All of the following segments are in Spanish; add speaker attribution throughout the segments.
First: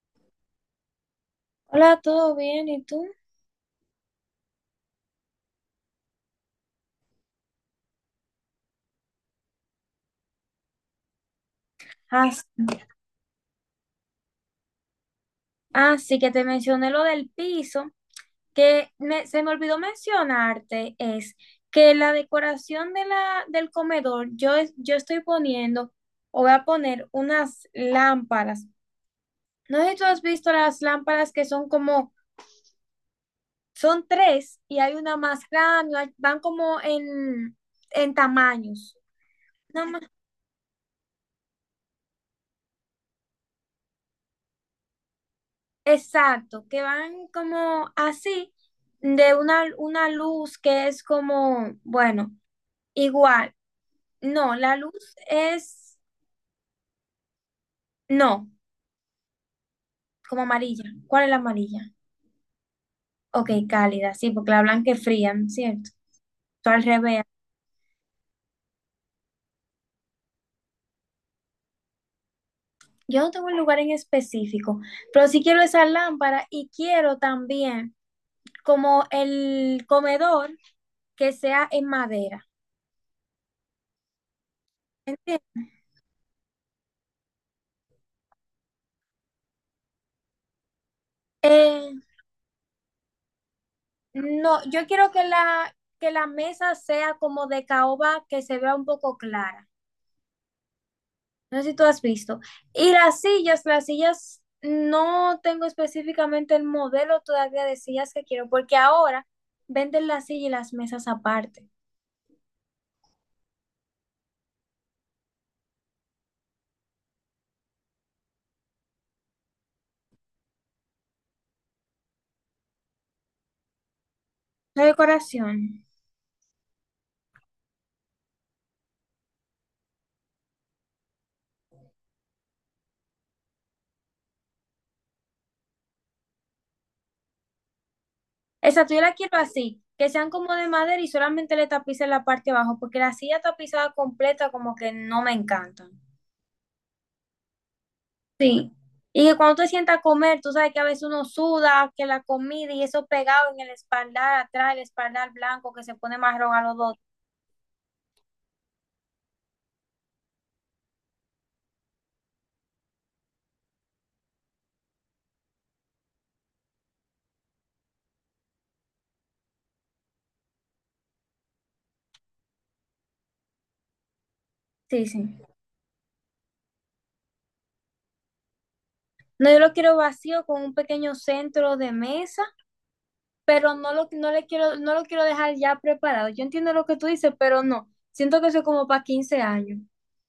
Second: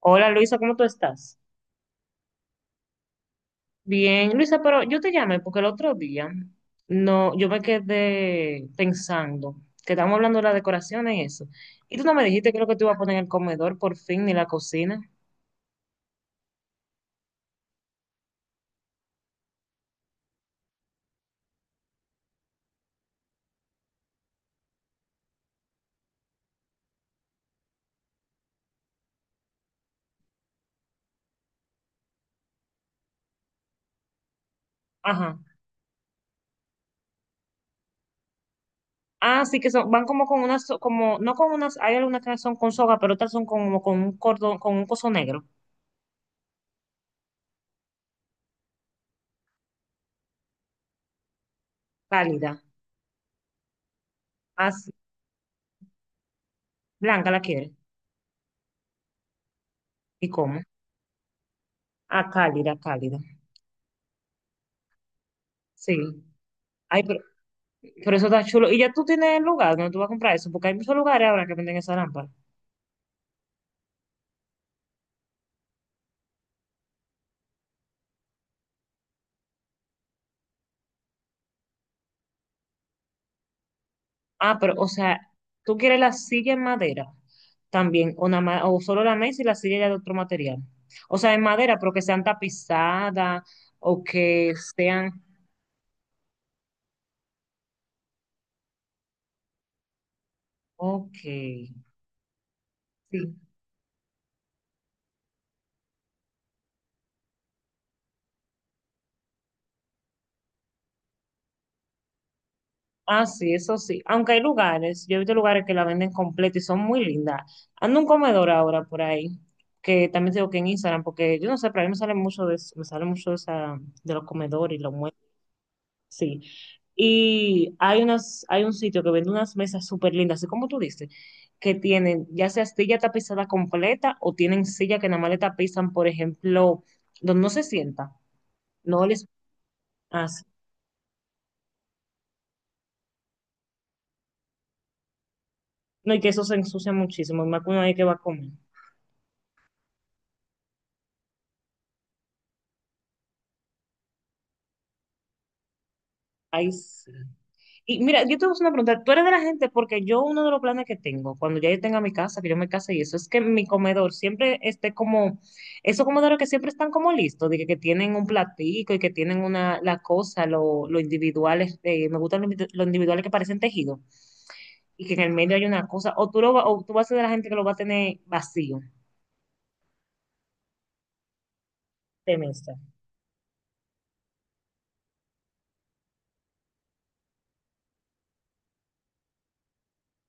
Speaker 1: Hola Luisa, ¿cómo tú estás?
Speaker 2: Hola, ¿todo bien? ¿Y tú?
Speaker 1: Bien, Luisa, pero yo te llamé porque el otro día no, yo me quedé pensando que estamos hablando de las decoraciones y eso. Y tú no me
Speaker 2: Ah, s-
Speaker 1: dijiste que lo que te iba a poner en el comedor por fin ni la cocina.
Speaker 2: sí que te mencioné lo del piso, que se me olvidó mencionarte, es que la decoración de del comedor, yo, yo estoy poniendo o voy a poner unas lámparas. No sé si tú has visto las lámparas que son como, son tres y hay una
Speaker 1: Ajá.
Speaker 2: más grande, van como en tamaños.
Speaker 1: Ah, sí que son, van como con unas, so- como, no con unas, hay algunas que son con soga, pero otras son como con un cordón, con un coso negro,
Speaker 2: Exacto, que van como así, de una luz que es como, bueno,
Speaker 1: cálida.
Speaker 2: igual. No,
Speaker 1: Ah, sí. Blanca la quiere.
Speaker 2: no,
Speaker 1: ¿Y
Speaker 2: como
Speaker 1: cómo?
Speaker 2: amarilla. ¿Cuál es la amarilla?
Speaker 1: Ah, cálida, cálida.
Speaker 2: Ok, cálida, sí, porque la blanca es fría, ¿no es cierto?
Speaker 1: Sí.
Speaker 2: Tú al
Speaker 1: Ay, pero,
Speaker 2: revés.
Speaker 1: Pero eso está chulo. Y ya tú tienes el lugar donde tú vas a comprar eso, porque hay muchos lugares ahora que venden esa lámpara.
Speaker 2: Yo no tengo un lugar en específico, pero sí quiero esa lámpara y quiero también como el comedor que sea en madera.
Speaker 1: Ah, pero, o sea,
Speaker 2: ¿Entiendes?
Speaker 1: tú quieres la silla en madera también, o, nada más- o solo la mesa y la silla ya de otro material. O sea, en madera, pero
Speaker 2: Eh,
Speaker 1: que sean tapizadas o que
Speaker 2: No, yo quiero
Speaker 1: sean.
Speaker 2: que que la mesa sea como de caoba que se vea un poco clara.
Speaker 1: Ok,
Speaker 2: No sé
Speaker 1: sí.
Speaker 2: si tú has visto. Y las sillas, no tengo específicamente el modelo todavía de sillas que quiero, porque ahora venden las sillas y las mesas aparte.
Speaker 1: Ah, sí, eso sí. Aunque hay lugares, yo he visto lugares que la venden completa y son muy lindas. Ando un comedor ahora por ahí, que también tengo que en Instagram, porque yo no sé, pero a mí me sale mucho de eso, me sale mucho de, esa, de los comedores y
Speaker 2: La
Speaker 1: los muebles.
Speaker 2: decoración.
Speaker 1: Sí. Y hay unas, hay un sitio que vende unas mesas súper lindas, así como tú dices, que tienen ya sea silla tapizada completa o tienen silla que nada más le tapizan, por ejemplo, donde no se sienta,
Speaker 2: Exacto, yo
Speaker 1: no
Speaker 2: la
Speaker 1: les
Speaker 2: quiero así, que sean
Speaker 1: hace.
Speaker 2: como de madera y solamente le tapice la parte de abajo, porque la silla tapizada completa como que no me encantan.
Speaker 1: No, y que eso se ensucia muchísimo, y más que uno ahí que va a comer.
Speaker 2: Sí, y que cuando tú te sientas a comer, tú sabes que a veces uno suda, que la comida y eso pegado en el espaldar atrás, el espaldar blanco que se pone marrón a
Speaker 1: Ahí
Speaker 2: los dos.
Speaker 1: sí. Y mira, yo te voy a hacer una pregunta. Tú eres de la gente, porque yo uno de los planes que tengo, cuando ya yo tenga mi casa, que yo me case y eso, es que mi comedor siempre esté como, esos comedores que siempre están como listos, de que tienen un platico y que tienen una, la cosa, lo individuales, me gustan los individu- los individuales que parecen tejidos,
Speaker 2: Sí,
Speaker 1: y que en el
Speaker 2: sí.
Speaker 1: medio hay una cosa, o tú, lo, va- o tú vas a ser de la gente que lo va a tener vacío
Speaker 2: No, yo lo quiero vacío con un pequeño centro de
Speaker 1: de
Speaker 2: mesa,
Speaker 1: mesa.
Speaker 2: pero no lo quiero dejar ya preparado. Yo entiendo lo que tú dices, pero no. Siento que eso es como para 15 años.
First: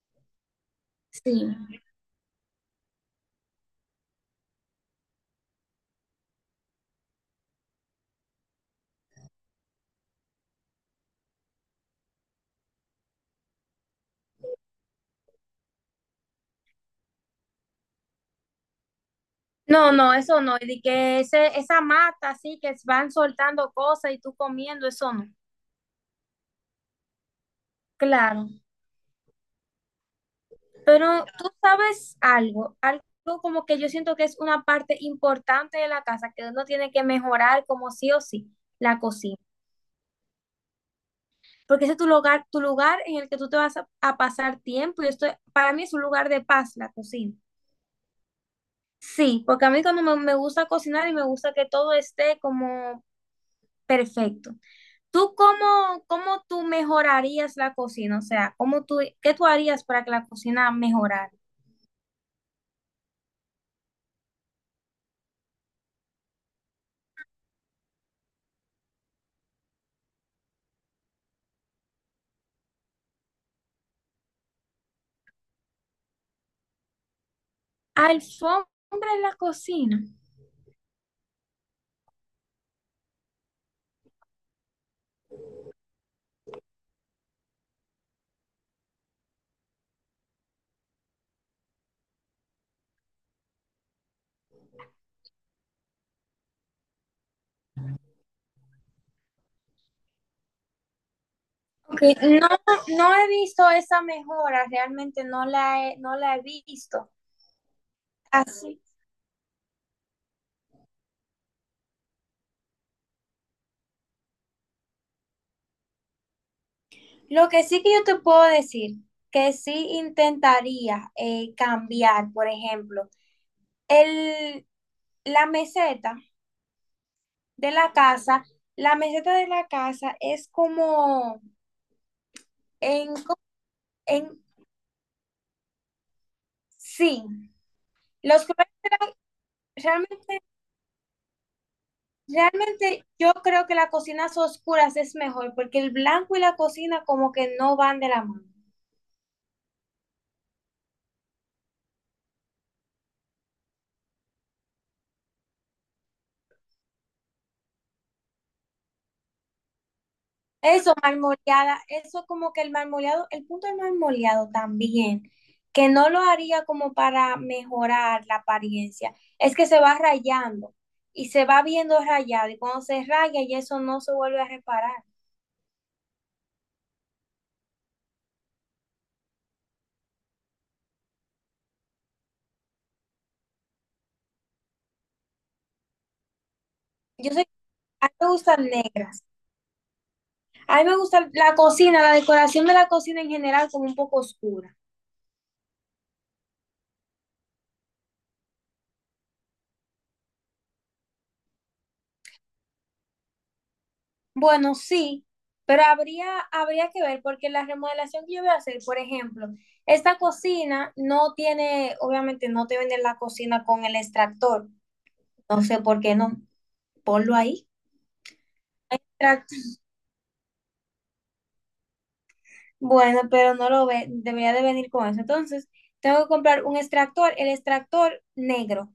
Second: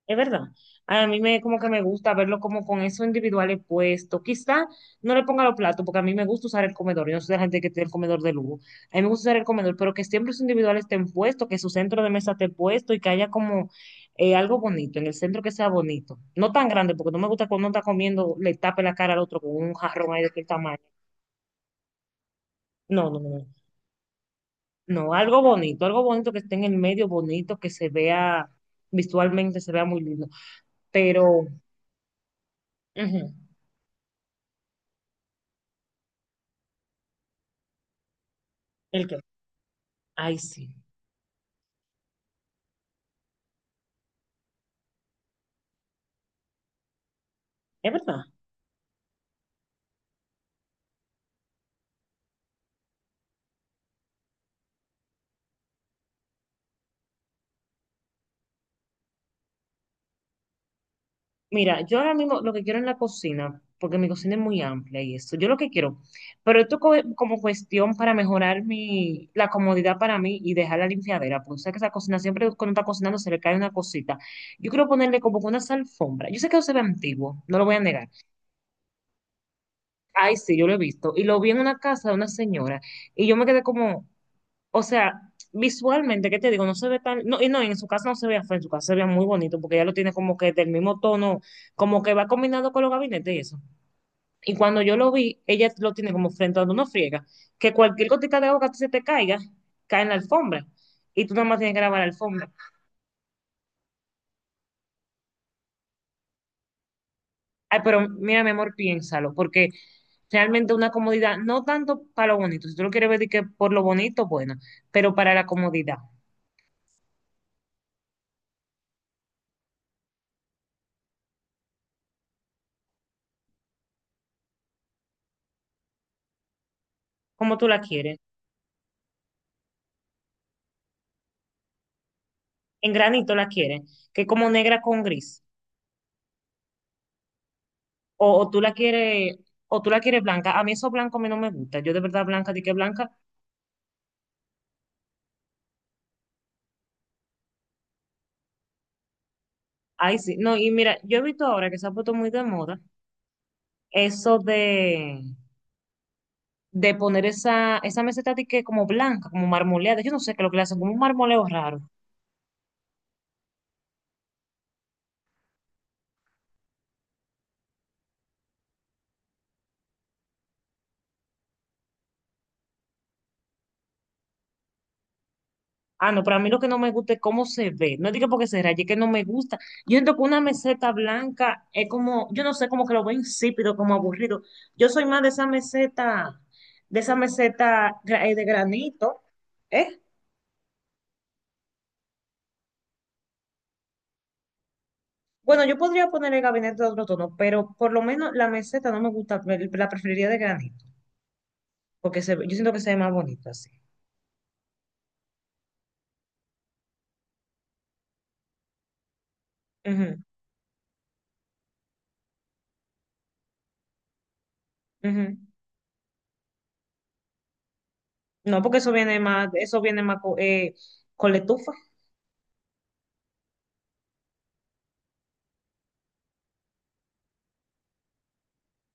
Speaker 1: Es verdad. A mí me como que me
Speaker 2: Sí.
Speaker 1: gusta verlo como con eso individuales puesto. Quizá no le ponga los platos, porque a mí me gusta usar el comedor. Yo no soy de la gente que tiene el comedor de lujo. A mí me gusta usar el comedor, pero que siempre los individuales estén puestos, que su centro de mesa esté puesto y que haya como algo bonito, en el centro que sea bonito. No tan grande, porque no me gusta cuando uno está comiendo, le tape la cara al otro con un
Speaker 2: No, no,
Speaker 1: jarrón ahí de
Speaker 2: eso
Speaker 1: aquel
Speaker 2: no. Y
Speaker 1: tamaño.
Speaker 2: de que esa mata así que
Speaker 1: No,
Speaker 2: van
Speaker 1: no, no. No,
Speaker 2: soltando cosas y tú comiendo, eso
Speaker 1: no,
Speaker 2: no.
Speaker 1: algo bonito que esté en el medio, bonito, que se
Speaker 2: Claro.
Speaker 1: vea visualmente, se vea muy lindo.
Speaker 2: Pero
Speaker 1: Pero,
Speaker 2: tú sabes algo, algo
Speaker 1: ujú,
Speaker 2: como que yo siento que es una parte importante de la casa, que uno tiene que mejorar como sí o sí, la
Speaker 1: ¿el qué?
Speaker 2: cocina.
Speaker 1: Ay, sí,
Speaker 2: Porque ese es tu lugar en el que tú te vas a pasar tiempo y esto para mí es un lugar de paz, la cocina.
Speaker 1: es verdad.
Speaker 2: Sí, porque a mí cuando me gusta cocinar y me gusta que todo esté como perfecto. ¿Tú cómo tú mejorarías la cocina? O sea, ¿cómo tú, qué tú harías para que la cocina mejorara?
Speaker 1: Mira, yo ahora mismo lo que quiero en la cocina, porque mi cocina es muy amplia y eso. Yo lo que quiero, pero esto co- como cuestión para mejorar mi, la comodidad para mí y dejar la limpiadera, porque sabes que esa cocina siempre cuando está cocinando se le cae una cosita. Yo quiero ponerle como que unas alfombras. Yo sé que eso se ve antiguo, no lo voy a negar.
Speaker 2: ¿Alfombra en la cocina?
Speaker 1: Ay, sí, yo lo he visto. Y lo vi en una casa de una señora y yo me quedé como, o sea, visualmente, ¿qué te digo? No se ve tan, no, y no, en su casa no se veía feo, en su casa se veía muy bonito, porque ella lo tiene como que del mismo tono, como que va combinado con los gabinetes y eso. Y cuando yo lo vi, ella lo tiene como frente a donde uno friega, que cualquier gotita de agua que se te caiga, cae en la alfombra, y tú nada más tienes que lavar
Speaker 2: Ok.
Speaker 1: la
Speaker 2: No,
Speaker 1: alfombra.
Speaker 2: no he visto esa mejora, realmente no la he visto.
Speaker 1: Ay, pero mira, mi amor,
Speaker 2: Así.
Speaker 1: piénsalo, porque realmente una comodidad, no tanto para lo bonito, si tú lo quieres ver de que por lo bonito, bueno, pero para la comodidad,
Speaker 2: Lo que sí que yo te puedo decir, que sí intentaría cambiar, por ejemplo, el, la meseta
Speaker 1: como tú
Speaker 2: de
Speaker 1: la
Speaker 2: la
Speaker 1: quieres,
Speaker 2: casa, la meseta de la casa es como
Speaker 1: en
Speaker 2: en,
Speaker 1: granito la quieres, que
Speaker 2: en,
Speaker 1: es como negra con gris.
Speaker 2: sí, los
Speaker 1: O tú
Speaker 2: colores,
Speaker 1: la quieres, o tú la quieres
Speaker 2: realmente,
Speaker 1: blanca. A mí eso blanco a mí no me gusta. Yo de verdad blanca, di que
Speaker 2: realmente
Speaker 1: blanca.
Speaker 2: yo creo que las cocinas oscuras es mejor, porque el blanco y la cocina como que no van de la mano.
Speaker 1: Ay, sí. No, y mira, yo he visto ahora que se ha puesto muy de moda eso de poner esa, esa meseta di que como blanca, como marmoleada. Yo no sé qué es lo que le hacen, como
Speaker 2: Eso,
Speaker 1: un marmoleo raro.
Speaker 2: marmoleada, eso como que el marmoleado, el punto del marmoleado también, que no lo haría como para mejorar la apariencia, es que se va rayando y se va viendo rayado y cuando se raya y eso no se vuelve a reparar.
Speaker 1: Ah, no, pero a mí lo que no me gusta es cómo se ve. No digo porque se raye, es que no me gusta. Yo siento que una meseta blanca es como, yo no sé, como que lo veo insípido, como aburrido. Yo soy más de esa
Speaker 2: Yo sé,
Speaker 1: meseta
Speaker 2: a mí
Speaker 1: gra-
Speaker 2: me
Speaker 1: de
Speaker 2: gustan
Speaker 1: granito,
Speaker 2: negras,
Speaker 1: ¿eh?
Speaker 2: a mí me gusta la cocina, la decoración de la cocina en general como un poco oscura.
Speaker 1: Bueno, yo podría poner el gabinete de otro tono, pero por lo menos la meseta no me gusta, me- la preferiría de granito, porque se, yo siento que se ve más bonito así.
Speaker 2: Bueno, sí, pero habría, habría que ver, porque la remodelación que yo voy a hacer, por ejemplo, esta
Speaker 1: Ujú,
Speaker 2: cocina no tiene, obviamente no te venden la cocina con el extractor,
Speaker 1: ujú.
Speaker 2: no sé por qué no, ponlo ahí.
Speaker 1: No, porque eso viene más co- con, letufa,
Speaker 2: Bueno, pero no lo ve, debería de venir con eso. Entonces, tengo que comprar un extractor, el extractor negro.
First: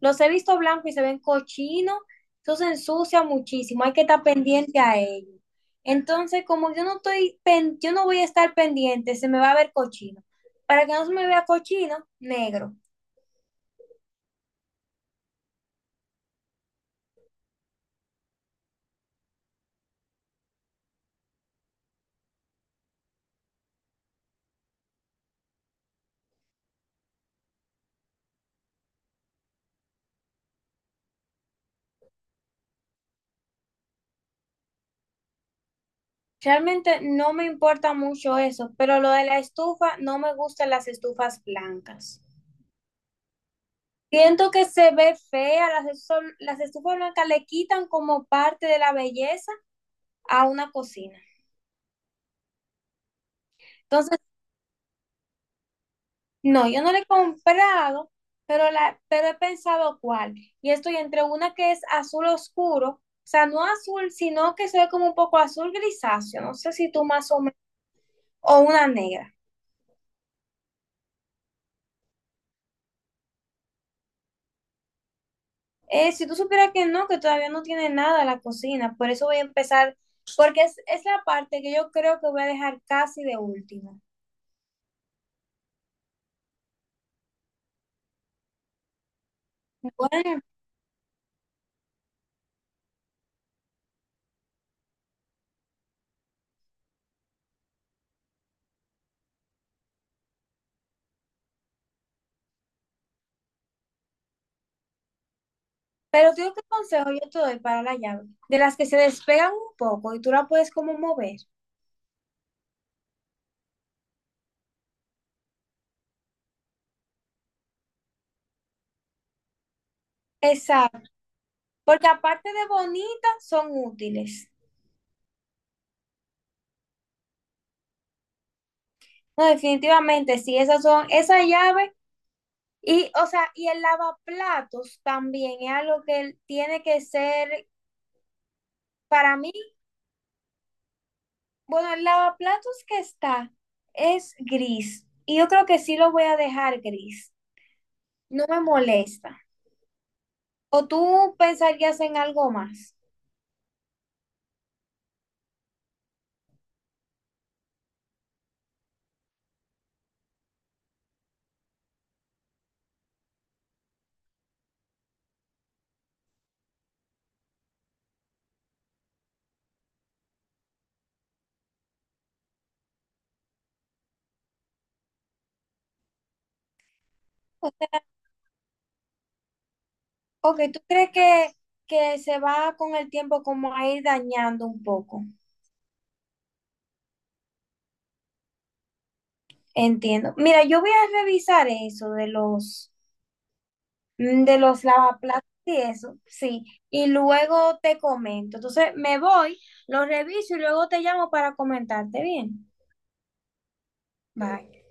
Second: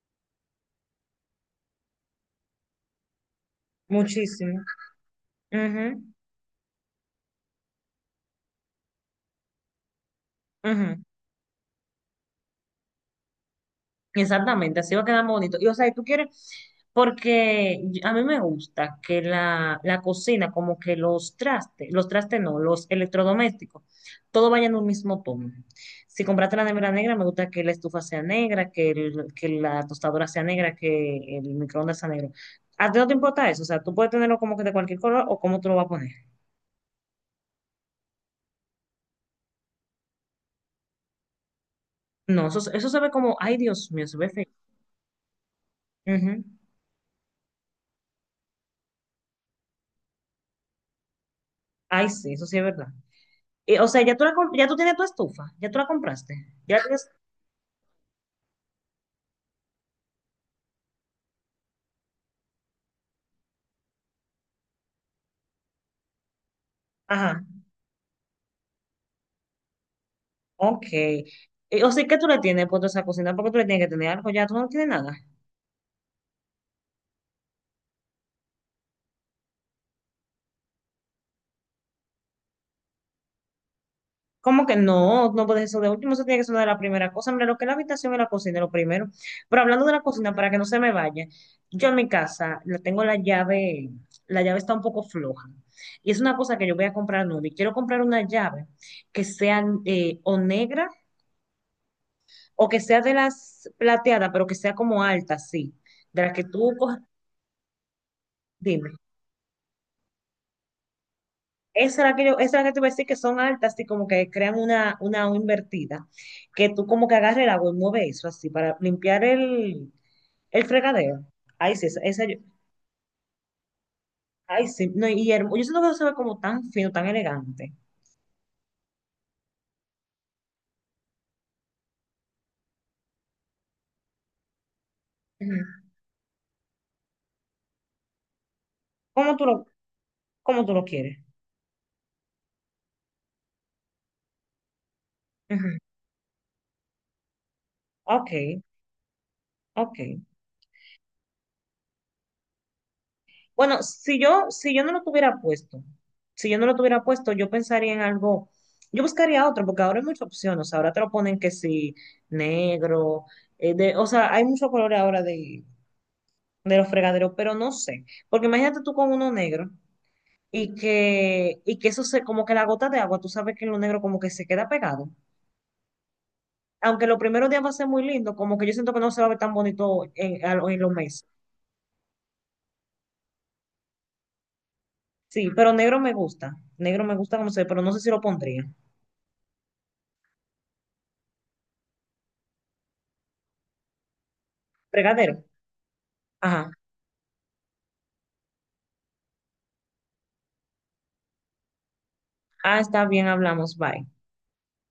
Speaker 2: Los he visto blancos y se ven cochinos, eso se ensucia muchísimo, hay que estar
Speaker 1: muchísimo.
Speaker 2: pendiente a ello.
Speaker 1: Ujú,
Speaker 2: Entonces, como yo no estoy, yo no voy a estar pendiente, se me va a ver cochino. Para que
Speaker 1: ujú.
Speaker 2: no se me vea cochino, negro.
Speaker 1: Exactamente, así va a quedar más bonito. Y o sea, y tú quieres, porque yo- a mí me gusta que la cocina, como que los trastes no, los electrodomésticos, todo vaya en un mismo tono. Si compraste la nevera negra, me gusta que la estufa sea negra, que, el- que la tostadora sea negra, que el microondas sea negro. ¿A ti no te importa eso? O sea, tú puedes tenerlo como que de cualquier color o cómo tú lo vas a poner.
Speaker 2: Realmente no me importa mucho eso, pero lo de la estufa, no me gustan las estufas blancas.
Speaker 1: No, eso se ve como, ay Dios mío, se ve feo.
Speaker 2: Siento que se ve fea,
Speaker 1: Ujú.
Speaker 2: las estufas blancas le quitan como parte de la belleza a una cocina.
Speaker 1: Ay, sí, eso sí es verdad. O sea, ya
Speaker 2: Entonces,
Speaker 1: tú, la comp- ya tú tienes tu estufa, ya tú la compraste.
Speaker 2: no,
Speaker 1: Ya
Speaker 2: yo no le he
Speaker 1: tienes.
Speaker 2: comprado, pero, pero he pensado cuál. Y estoy entre una que es azul oscuro, o sea, no azul, sino que se ve como un poco azul grisáceo, no sé si tú más o
Speaker 1: Ajá,
Speaker 2: menos, o una negra.
Speaker 1: ok. O sea, ¿qué tú le tienes puesto a esa cocina? ¿Por qué tú le tienes que tener algo? Ya tú no tienes nada.
Speaker 2: Si tú supieras que no, que todavía no tiene nada la cocina, por eso voy a empezar, porque es la parte que yo creo que voy a dejar casi de último.
Speaker 1: ¿Cómo que no? No puedes eso de último, eso tiene que ser una de las primeras cosas. Mira, lo que es la habitación y la cocina, lo primero. Pero hablando de la cocina,
Speaker 2: Bueno.
Speaker 1: para que no se me vaya, yo en mi casa le tengo la llave está un poco floja. Y es una cosa que yo voy a comprar nueva. Y quiero comprar una llave que sea o negra o que sea de las plateadas, pero que sea como alta, sí, de
Speaker 2: Pero
Speaker 1: las
Speaker 2: tú,
Speaker 1: que
Speaker 2: ¿qué
Speaker 1: tú coges,
Speaker 2: consejo yo te doy para la llave? De las que
Speaker 1: dime.
Speaker 2: se despegan un poco y tú la puedes como mover.
Speaker 1: Esa es la que yo, esa es la que te voy a decir que son altas, así como que crean una O invertida, que tú como que agarres el agua y mueves eso así para limpiar el
Speaker 2: Exacto.
Speaker 1: fregadero. Ay, sí, esa,
Speaker 2: Porque
Speaker 1: esa yo,
Speaker 2: aparte de bonitas, son útiles.
Speaker 1: ay, sí, no, y hermo- yo siento que eso se ve como tan fino, tan elegante.
Speaker 2: No, definitivamente, sí, esas son, esa llave y, o sea, y el lavaplatos también
Speaker 1: Ujú.
Speaker 2: es algo que tiene que ser,
Speaker 1: ¿Cómo
Speaker 2: para
Speaker 1: tú
Speaker 2: mí,
Speaker 1: lo, cómo tú lo quieres?
Speaker 2: bueno, el lavaplatos que está es gris y yo creo
Speaker 1: Ujú.
Speaker 2: que sí lo voy a dejar gris.
Speaker 1: Ok,
Speaker 2: No me molesta.
Speaker 1: ok.
Speaker 2: ¿O tú pensarías en algo más?
Speaker 1: Bueno, si yo, si yo no lo tuviera puesto, si yo no lo tuviera puesto, yo pensaría en algo, yo buscaría otro, porque ahora hay muchas opciones, o sea, ahora te lo ponen que sí, negro, de, o sea, hay muchos colores ahora de los fregaderos, pero no sé, porque imagínate tú con uno negro y que eso se, como que la gota de agua, tú sabes que en lo negro como que se queda pegado, aunque los primeros días va a ser muy lindo, como que yo siento que no se va a ver tan bonito en, a-
Speaker 2: Ok,
Speaker 1: lo- en
Speaker 2: ¿tú
Speaker 1: los
Speaker 2: crees
Speaker 1: meses.
Speaker 2: que se va con el tiempo como a ir dañando un poco?
Speaker 1: Sí, pero negro me gusta como se ve, pero no sé si lo pondría.
Speaker 2: Entiendo. Mira, yo voy a revisar eso de los, de los lavaplatos
Speaker 1: Fregadero.
Speaker 2: y eso, sí.
Speaker 1: Ajá.
Speaker 2: Y luego te comento. Entonces me voy, lo reviso y luego te llamo para comentarte bien.
Speaker 1: Ah, está bien, hablamos. Bye.
Speaker 2: Bye.